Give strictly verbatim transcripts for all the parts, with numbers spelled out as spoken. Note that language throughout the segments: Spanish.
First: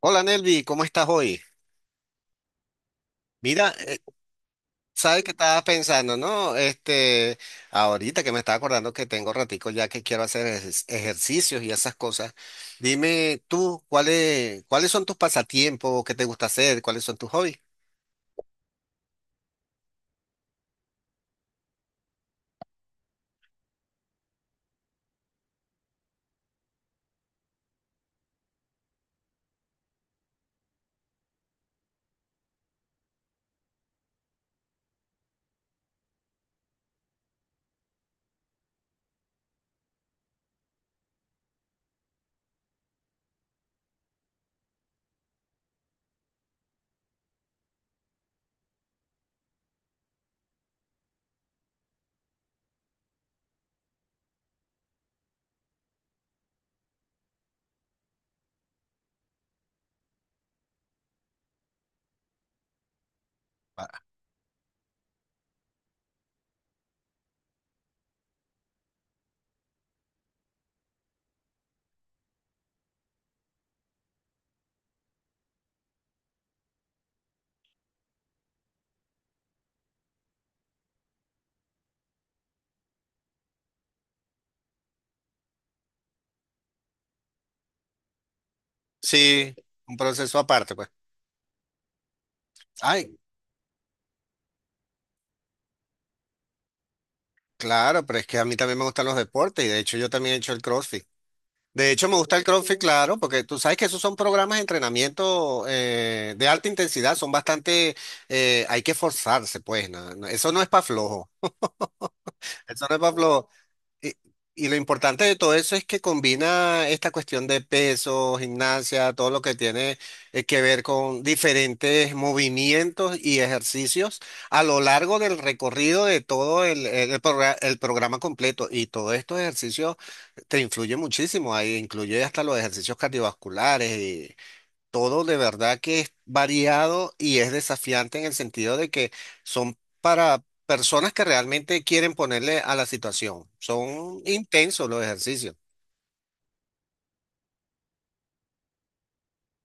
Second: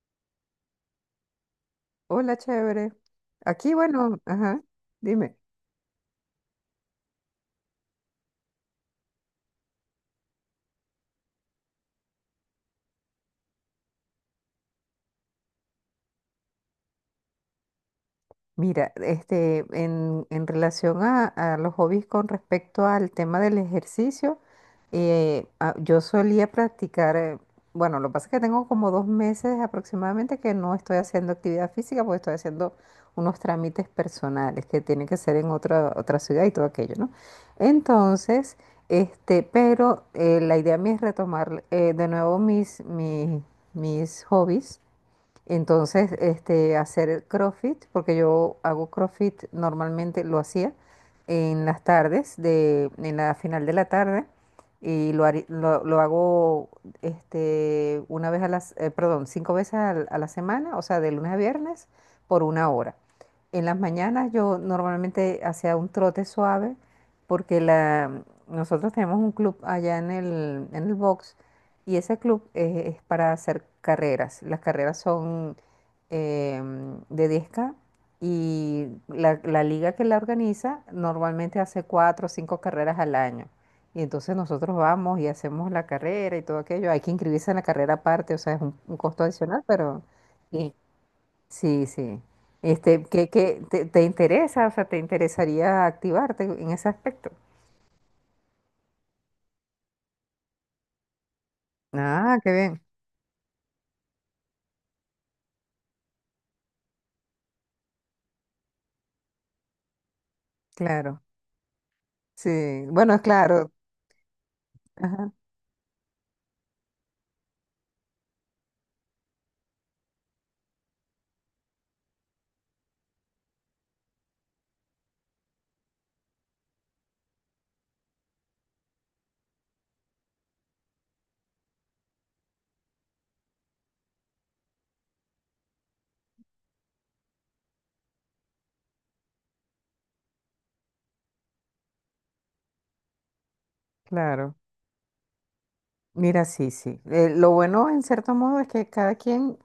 Hola Nelvi, ¿cómo estás hoy? Hola, chévere. Mira, Aquí, eh, bueno, ajá, sabes que dime. estaba pensando, ¿no? Este, ahorita que me estaba acordando que tengo ratico ya que quiero hacer ejer- ejercicios y esas cosas. Dime tú, ¿cuáles, cuáles son tus pasatiempos? ¿Qué te gusta hacer? ¿Cuáles son tus hobbies? Mira, este, en, en relación a, a los hobbies con respecto al tema del ejercicio, eh, ah, yo solía practicar, eh, bueno, lo que pasa es que tengo como dos meses aproximadamente que no estoy haciendo actividad física porque estoy haciendo unos trámites personales que tienen que ser en otra, otra ciudad y todo aquello, ¿no? Entonces, este, pero eh, la idea mía es retomar eh, de nuevo mis, mis, mis hobbies. Entonces, este, hacer CrossFit, porque yo hago CrossFit normalmente, lo hacía en las tardes, de, en la final de la tarde, y lo, hari- lo, lo hago este, una vez a las, eh, perdón, cinco veces al- a la semana, o sea, de lunes a viernes, por una hora. En las Ah, mañanas yo normalmente hacía un trote suave, porque la, nosotros tenemos un club allá en el, en el box, y ese club eh, es para hacer carreras. Las carreras son em, de diez K, y la, la liga que la organiza normalmente hace cuatro o cinco carreras al año. Y entonces nosotros vamos y hacemos la carrera y todo aquello. Hay que inscribirse en la carrera aparte, o sea, es un, un costo sí, adicional, un pero proceso aparte, sí, pues. sí. Sí. Este, Ay, ¿qué, qué te, te interesa? O sea, ¿te interesaría activarte en ese aspecto? claro, pero es que a mí también me gustan los deportes y de hecho yo también he hecho el CrossFit. De hecho, me gusta Ah, el qué CrossFit, bien, claro, porque tú sabes que esos son programas de entrenamiento eh, de alta intensidad, son bastante, eh, hay que forzarse, pues, na- na- eso no es para claro. flojo. Sí, Entonces, bueno, es Pablo, claro. y, y lo importante Ajá, de todo eso es que combina esta cuestión de peso, gimnasia, todo lo que tiene eh, que ver con diferentes movimientos y ejercicios a lo largo del recorrido de todo el, el- el progra- el programa completo. Y todos estos ejercicios te influyen muchísimo, ahí incluye hasta los ejercicios cardiovasculares, todo de verdad que es variado y es desafiante en el sentido de que son para personas que realmente quieren ponerle a la situación. Son claro. intensos los ejercicios. Mira, sí, sí. Eh, lo bueno, en cierto modo, es que cada quien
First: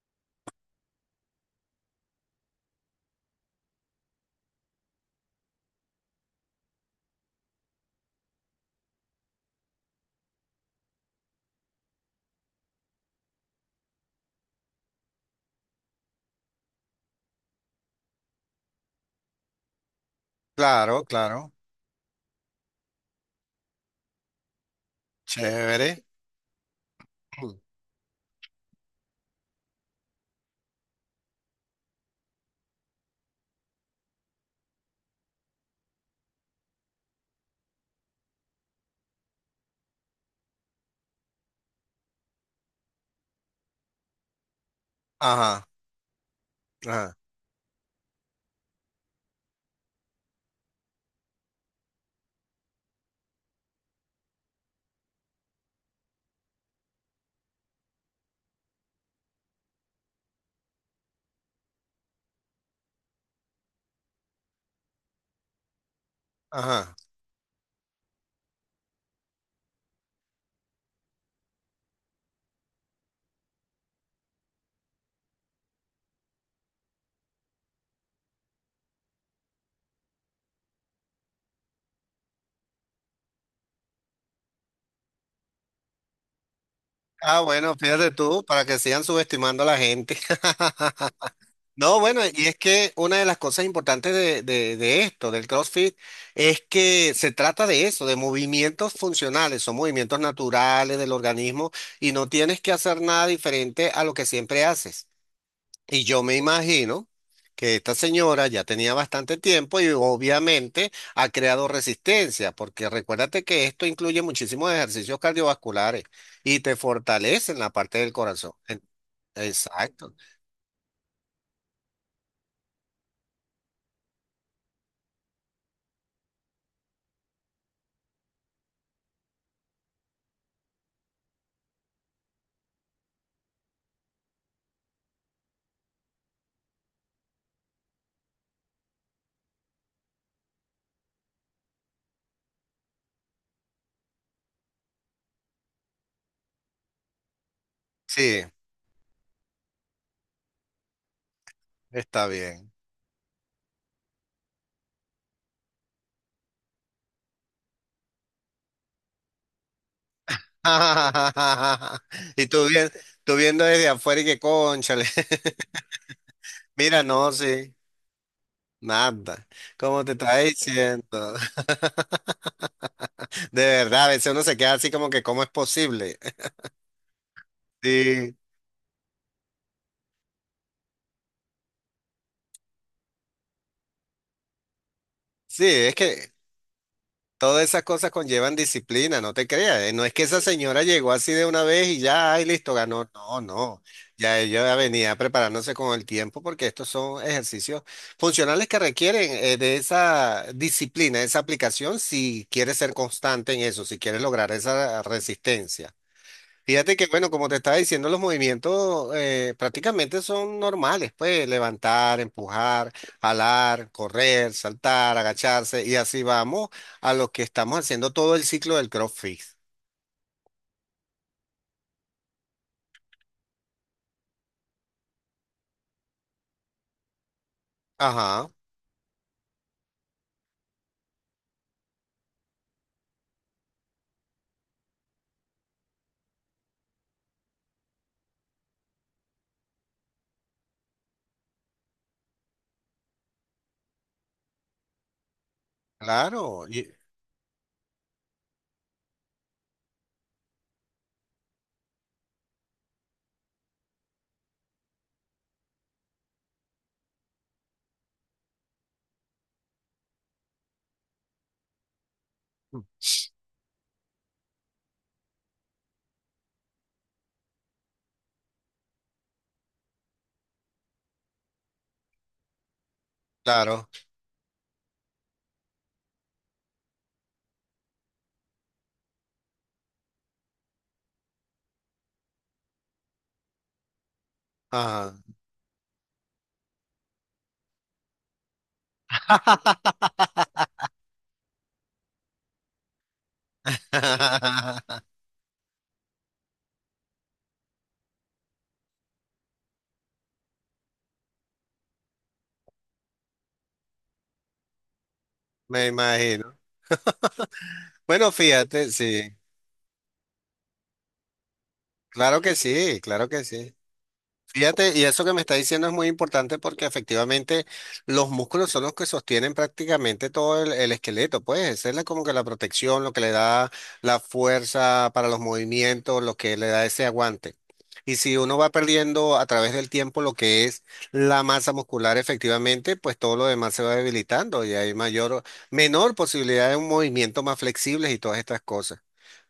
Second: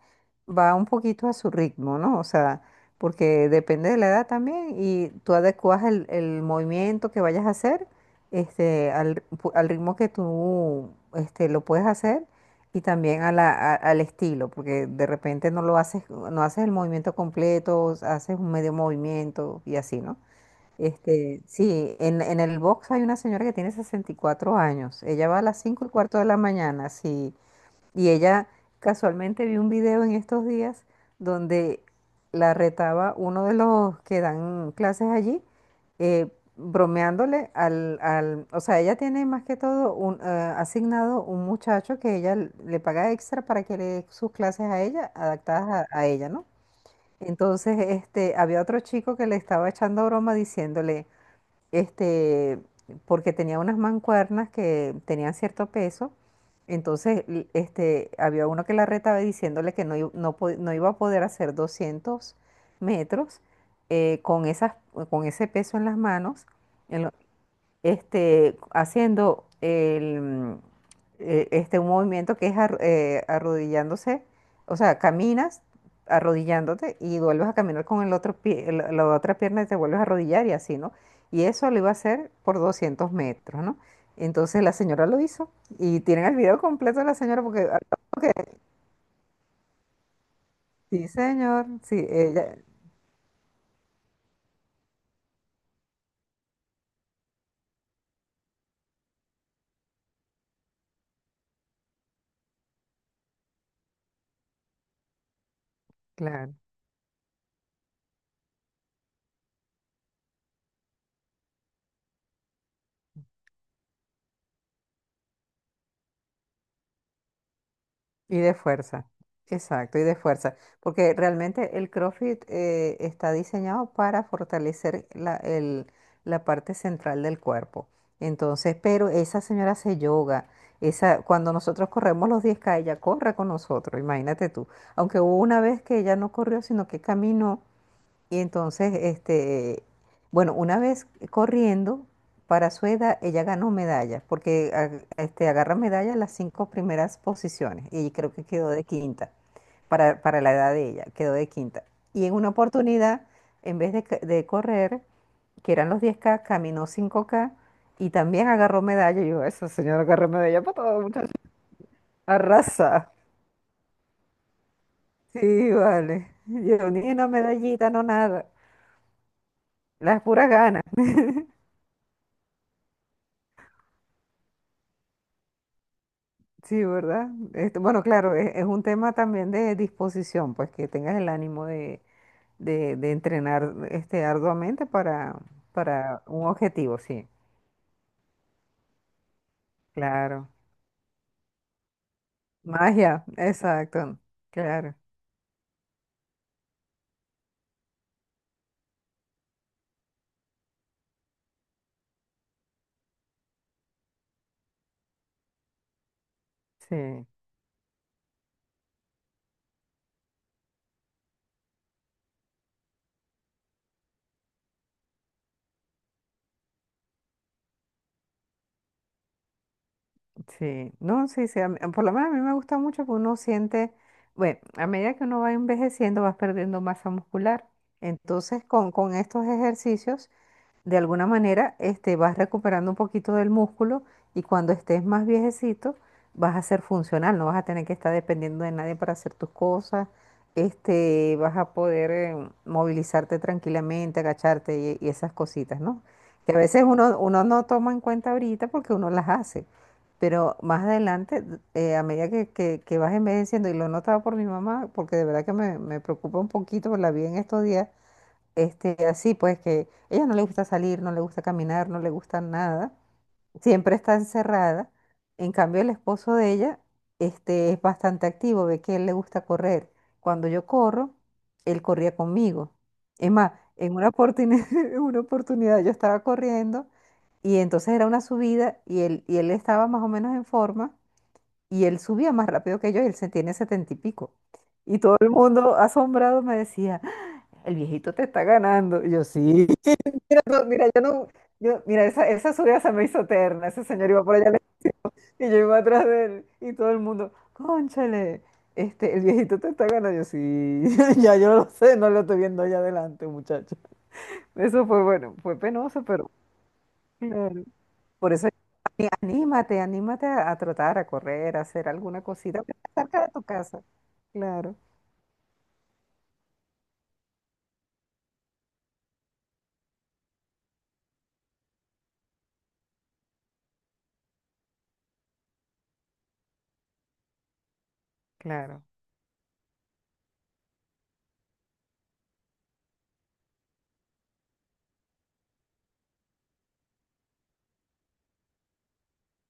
va un poquito a su ritmo, ¿no? O sea, porque depende de la edad también y tú adecuas el, el movimiento que vayas a hacer, este, al, pu- al ritmo que tú este, lo puedes hacer, y también a la, a- al estilo, porque de repente no lo haces, no haces el movimiento completo, haces un medio movimiento y así, ¿no? Claro, Este, claro. Sí, en, en el box hay una señora que tiene sesenta y cuatro años. Ella va a las cinco y Chévere. cuarto de la mañana, sí. Y ella, casualmente, vi un video en estos días donde la retaba uno de los que dan clases allí, eh, bromeándole al, al... O sea, ella tiene más que todo un, eh, asignado un muchacho que ella l- le paga extra para que le dé sus clases a ella, Ajá, adaptadas a, a ella, ¿no? ajá, Entonces, este, había otro chico que le estaba echando broma diciéndole, este, porque tenía unas mancuernas que tenían cierto peso, entonces, l- este, había uno que la retaba diciéndole que no, i- no, po- no iba a poder hacer doscientos metros eh, con esas, con ese peso en las manos, ajá. en, lo- este, haciendo el, eh, este, un movimiento que es ar- eh, arrodillándose, o sea, caminas arrodillándote y vuelves a caminar con el otro pie, el- la otra pierna, y te vuelves a arrodillar y así, ¿no? Y eso lo iba a hacer por doscientos metros, ¿no? Entonces la señora lo hizo y tienen el video completo de la Ah, señora porque, bueno, ah, fíjate tú, para que sigan subestimando a la gente. sí, señor, No, sí, bueno, y es ella, que una de las cosas importantes de, de- de esto, del CrossFit, es que se trata de eso, de movimientos funcionales, son movimientos naturales del organismo y no tienes que hacer nada diferente a lo que siempre haces. Y yo me claro. imagino que esta señora ya tenía bastante tiempo y obviamente ha creado resistencia, porque recuérdate que esto incluye muchísimos ejercicios cardiovasculares y te fortalecen la parte del Y corazón. de En... fuerza, exacto, y Exacto. de fuerza, porque realmente el CrossFit eh, está diseñado para fortalecer la, el- la parte central del cuerpo. Entonces, pero esa señora hace yoga, esa, cuando nosotros corremos los diez k, ella corre con nosotros, imagínate tú. Aunque hubo una vez que ella no corrió, sino que caminó, y entonces, este, bueno, una vez corriendo, para su edad, ella ganó medallas, porque ag- este, agarra medallas en las cinco primeras posiciones, y creo Sí, que quedó de quinta, para, para la edad de ella, quedó de quinta. Y está en una bien. oportunidad, en vez de, ca- de correr, que eran los diez K, caminó cinco K, y también agarró medalla. Y yo, esa señora agarró medalla para todo, muchacho. Y tú, bien, Arrasa. tú viendo desde afuera y que cónchale. Sí, vale. Yo Mira, ni una no, sí, medallita, no nada. nada. Como te Las estaba puras ganas. diciendo. De verdad, a veces uno se queda así como que, ¿cómo es posible? Sí, ¿verdad? Este, bueno, Sí, claro, es, es un tema también de disposición, pues que tengas el ánimo de, de, de entrenar, este, arduamente, para, sí, es para que un objetivo, sí, todas esas cosas conllevan disciplina, no te creas. eh, No es que esa claro. señora llegó así de una vez y ya, ay, listo, ganó. Magia, No, no. exacto, Ya ella claro, venía preparándose con el tiempo porque estos son ejercicios funcionales que requieren eh, de esa disciplina, esa aplicación, si quieres ser constante en eso, si quieres lograr esa resistencia. Fíjate que, sí, bueno, como te estaba diciendo, los movimientos eh, prácticamente son normales, pues levantar, empujar, jalar, correr, saltar, agacharse, y así vamos a lo que estamos haciendo todo el ciclo del CrossFit. sí. No, sí, sí, a mí- por lo menos a mí me gusta mucho, porque uno siente, bueno, a medida que uno va envejeciendo vas perdiendo masa muscular. Ajá, Entonces, con, con estos ejercicios, de alguna manera, este, vas recuperando un poquito del músculo, y cuando estés más viejecito vas a ser funcional, no vas a tener que estar dependiendo de nadie para hacer tus cosas, este, vas a poder eh, movilizarte tranquilamente, agacharte, y, y esas cositas, ¿no? Que a claro, veces y... uno, uno no toma en cuenta ahorita porque uno las hace, pero más adelante, eh, a medida que, que- que vas envejeciendo, y lo he notado por mi mamá, porque de verdad que me, me preocupa un poquito, la vi en estos días, este, así pues que ella no le gusta salir, no le gusta caminar, no le gusta nada, siempre está encerrada. En cambio, el esposo de ella, este, es bastante activo, ve que a él le gusta correr. Cuando yo corro, él corría conmigo. Es más, claro, en una oportunidad, una oportunidad yo estaba corriendo y entonces era una subida, y él, y él estaba más o menos en forma, y él subía más rápido que yo, y él se tiene setenta y pico. Y ajá. todo el mundo asombrado me decía, el viejito te está ganando. Y yo, sí. Mira, no, mira, yo no, yo, mira, esa, esa subida se me hizo eterna. Ese señor iba por allá y yo iba atrás de él. Y todo el mundo, cónchale, este, el viejito te está ganando. Yo, sí, ya yo lo sé, no lo estoy viendo allá adelante, muchacho. Eso fue bueno, fue Me penoso, pero imagino. claro. Bueno, Por eso, fíjate, sí, anímate, anímate a, a tratar, a correr, a hacer alguna claro que cosita sí, fuera claro de tu que sí. casa. Claro, Fíjate, y eso que me está diciendo es muy importante porque efectivamente los músculos son los que sostienen prácticamente todo el, el esqueleto, pues esa es la- como que la protección, lo que le da la fuerza para los movimientos, lo que le da ese aguante. Y si uno va claro, perdiendo a través del tiempo lo que es la masa muscular, efectivamente, pues todo lo demás se va debilitando y hay mayor, menor posibilidad de un movimiento más flexibles y todas estas cosas.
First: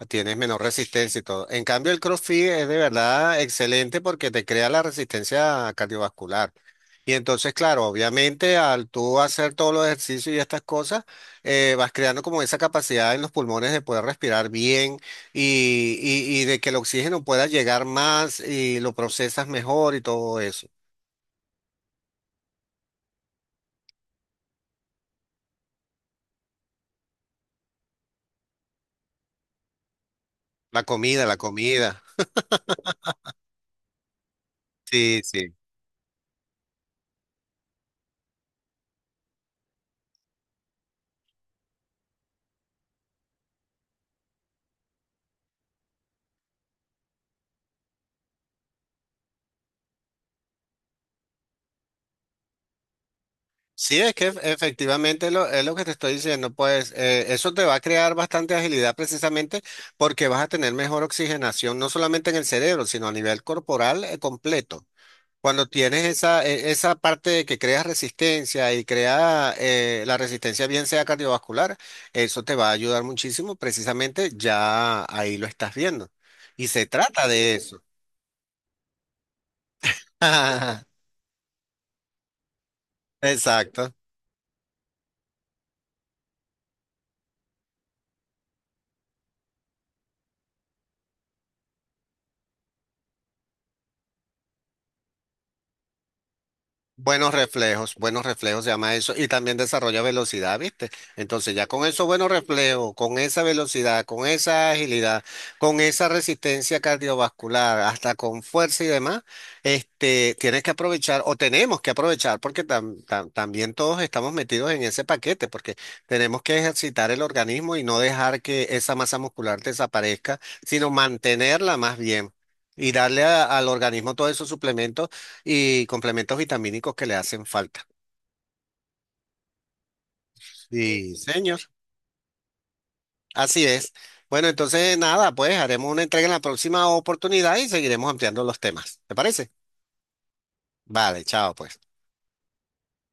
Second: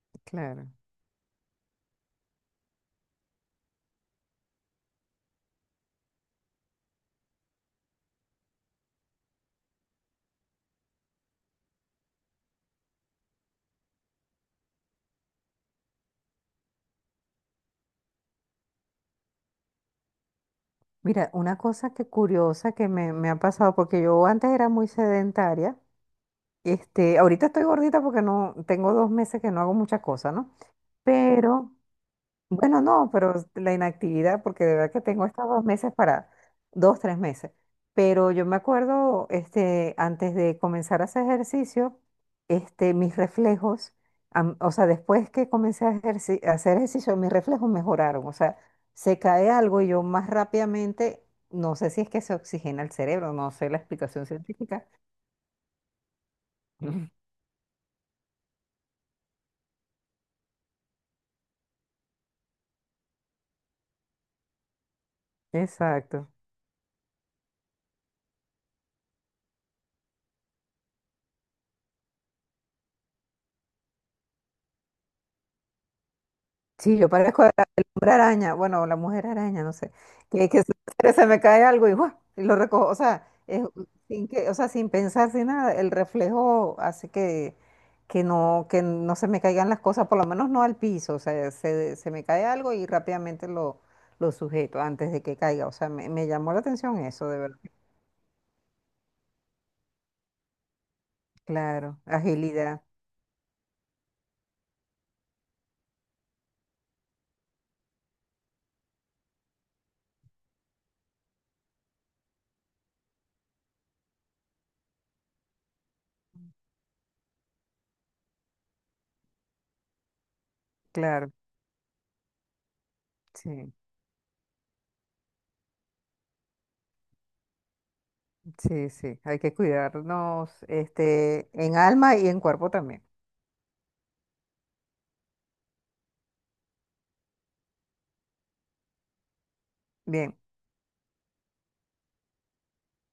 Tienes menor claro. resistencia y todo. En cambio, el CrossFit es de verdad excelente porque te crea la resistencia cardiovascular. Y entonces, claro, obviamente al tú hacer todos los ejercicios y estas cosas, eh, vas creando como esa capacidad en los pulmones de poder respirar bien y, y y de que el oxígeno pueda llegar más y lo procesas mejor y todo eso. Mira, una cosa que curiosa que me, me ha pasado, porque yo antes era muy sedentaria, este, ahorita estoy gordita porque no, tengo dos meses que no hago muchas cosas, ¿no? Sí. La comida, la Pero comida. bueno, no, pero la inactividad, porque de verdad que Sí, tengo estos sí. dos meses para, dos, tres meses. Pero yo me acuerdo, este, antes de comenzar a hacer ejercicio, este, mis reflejos, am- o sea, después que comencé a, ejerci- a hacer ejercicio, mis reflejos mejoraron. O sea, se cae algo y yo más rápidamente, no sé si es que se oxigena el cerebro, no sé la Sí, es explicación que científica. efectivamente lo- es lo que te estoy diciendo, pues eh, eso te va a crear bastante agilidad precisamente porque vas a tener mejor oxigenación, no solamente en el cerebro, sino a nivel corporal eh, completo. Cuando tienes Exacto. esa, eh, esa parte de que creas resistencia y crea eh, la resistencia bien sea cardiovascular, eso te va a ayudar muchísimo, precisamente ya ahí lo estás viendo. Y se Sí, yo trata parezco el de eso. hombre araña, bueno, o la mujer araña, no sé, que, que se, se me cae algo y, ¡guau!, y lo recojo, o sea, es Exacto. sin que, o sea, sin pensar, sin nada, el reflejo hace que, que no, que no se me caigan las cosas, por lo menos no al piso, o sea, se, se me cae algo y rápidamente lo, lo sujeto antes de que caiga, o sea, me, me llamó la atención eso, Buenos de verdad. reflejos, buenos reflejos se llama eso, y también desarrolla velocidad, ¿viste? Entonces ya con Claro, esos buenos agilidad, reflejos, con esa velocidad, con esa agilidad, con esa resistencia cardiovascular, hasta con fuerza y demás, este, tienes que aprovechar, o tenemos que aprovechar, porque tam- tam- también todos estamos metidos en ese paquete, porque tenemos que ejercitar el organismo y no dejar que esa masa muscular desaparezca, sino claro, mantenerla más bien. Y darle a- al sí, organismo todos esos suplementos y complementos vitamínicos que le hacen falta. sí, sí, hay que cuidarnos, Sí, este, señor. en alma y en cuerpo también. Así es. Bueno, entonces nada, pues haremos una entrega en la próxima oportunidad y seguiremos ampliando los temas. ¿Te parece? Bien. Vale, chao, pues.